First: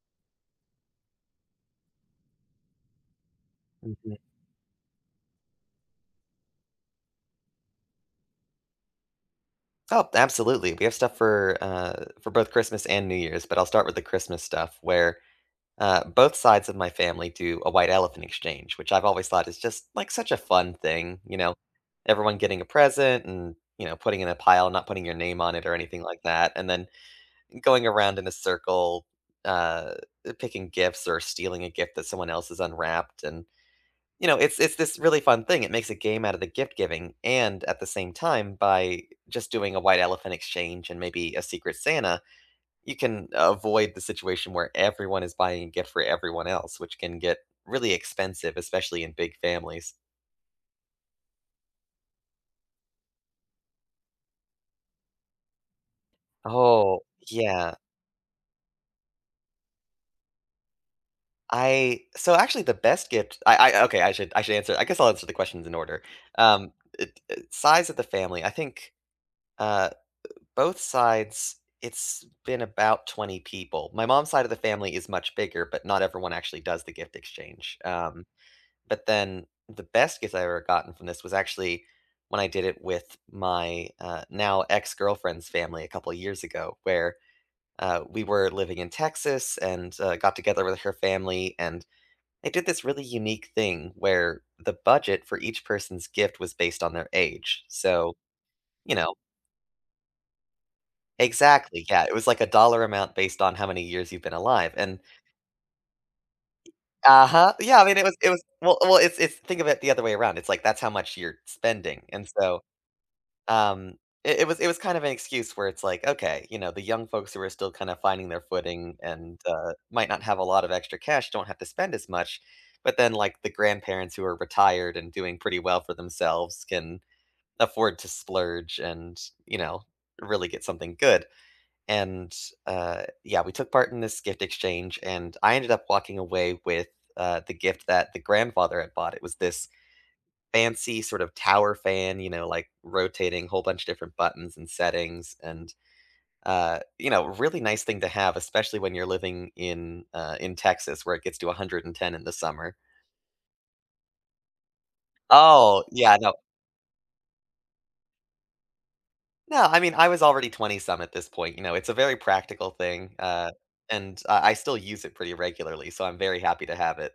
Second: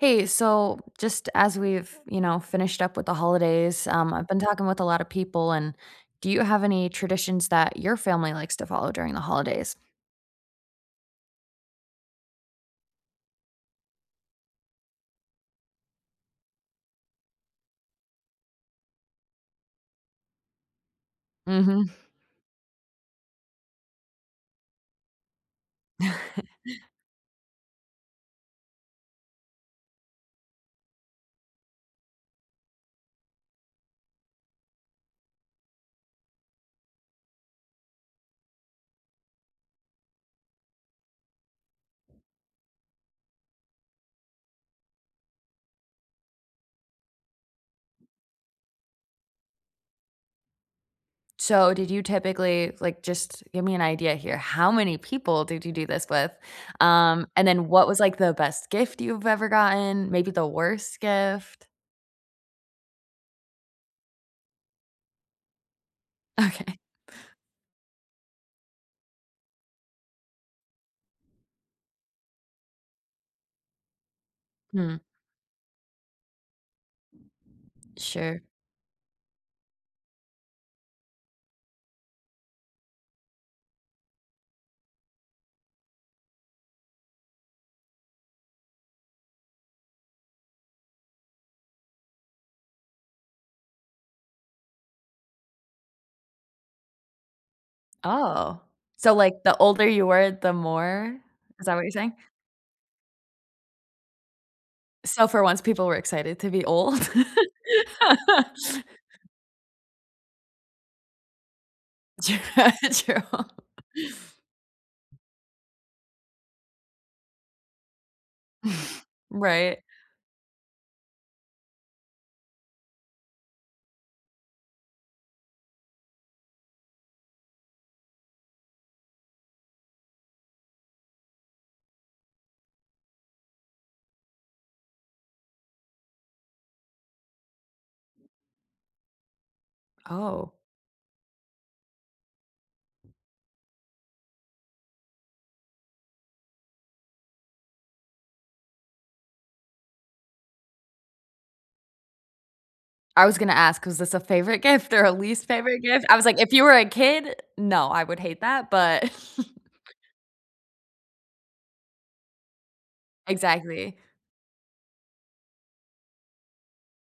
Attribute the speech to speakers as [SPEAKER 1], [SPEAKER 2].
[SPEAKER 1] Hey, so just as we've, you know, finished up with the holidays, um,
[SPEAKER 2] Mhm.
[SPEAKER 1] I've been talking with a lot of people and do you have any traditions that your family likes to follow during the holidays?
[SPEAKER 2] Oh, absolutely. We have stuff for, uh for both Christmas and New Year's, but I'll start with the Christmas stuff where, uh, both sides of my family do a white elephant exchange, which I've always thought is just, like, such a fun thing, you know,
[SPEAKER 1] Mhm.
[SPEAKER 2] everyone getting a present and, you know, putting in a pile, not putting your name on it or anything like that, and then going around in a circle, uh, picking gifts or stealing a gift that someone else has unwrapped and, you know, it's it's this really fun thing. It makes a game out of the gift giving and at the same time, by just doing a white elephant exchange and maybe a Secret Santa, you can avoid the situation where everyone is buying a gift for everyone else, which can get really expensive, especially in big families.
[SPEAKER 1] So, did you typically, like just give me an idea here, how many people did you do this with,
[SPEAKER 2] Oh
[SPEAKER 1] um, and then
[SPEAKER 2] yeah.
[SPEAKER 1] what was, like, the best gift you've ever gotten, maybe the worst gift?
[SPEAKER 2] I so actually the best gift, I I okay, I should I should answer I guess I'll answer the questions in order. Um,
[SPEAKER 1] Okay.
[SPEAKER 2] eh eh, size of the family, I think, uh, eh, both sides it's been about 20 people. My mom's side of the family
[SPEAKER 1] Hmm.
[SPEAKER 2] is much bigger, but not everyone actually does the gift exchange, um,
[SPEAKER 1] Sure.
[SPEAKER 2] but then the best gift I've ever gotten from this was actually when I did it with my, uh, now ex-girlfriend's family a couple of years ago where, uh, we were living in Texas and, uh, got together with her family, and they did this really unique thing where the budget for each person's gift was based on their age. So,
[SPEAKER 1] Oh,
[SPEAKER 2] you
[SPEAKER 1] so
[SPEAKER 2] know
[SPEAKER 1] like, the older you were, the more Is that what
[SPEAKER 2] Exactly,
[SPEAKER 1] you're
[SPEAKER 2] yeah,
[SPEAKER 1] saying?
[SPEAKER 2] it was like a dollar amount based on how many years you've been alive and
[SPEAKER 1] So, for once, people were excited to be old?
[SPEAKER 2] Uh-huh, yeah, I mean, it was it was, well well, it's it's, think of it the other way around, it's like that's how much you're spending, and
[SPEAKER 1] Tru
[SPEAKER 2] so,
[SPEAKER 1] true.
[SPEAKER 2] um, it it was it was kind of an excuse where it's, like, okay, you know, the young folks who are still kind of finding their footing and, uh,
[SPEAKER 1] Right.
[SPEAKER 2] might not have a lot of extra cash, don't have to spend as much. But then, like, the grandparents who are retired and doing pretty well for themselves can afford to splurge and, you know, really get something good. And, uh, yeah, we took part in this gift exchange, and I ended up walking away with, uh, the gift that the grandfather had bought, it was this
[SPEAKER 1] Oh.
[SPEAKER 2] fancy sort of tower fan, you know, like, rotating, whole bunch of different buttons and settings, and, uh, you know, really nice thing to have, especially when you're living in, uh in Texas, where it gets to 110 in the summer.
[SPEAKER 1] I was gonna ask, 'cause this a favorite gift or a least favorite
[SPEAKER 2] Oh,
[SPEAKER 1] gift? I
[SPEAKER 2] yeah,
[SPEAKER 1] was
[SPEAKER 2] no
[SPEAKER 1] like, "If you were a kid, no, I would hate that, but"
[SPEAKER 2] No, I mean, I was already twenty-some at this point, you know, it's a very practical thing, uh,
[SPEAKER 1] Exactly.
[SPEAKER 2] and I I still use it pretty regularly, so I'm very happy to have it.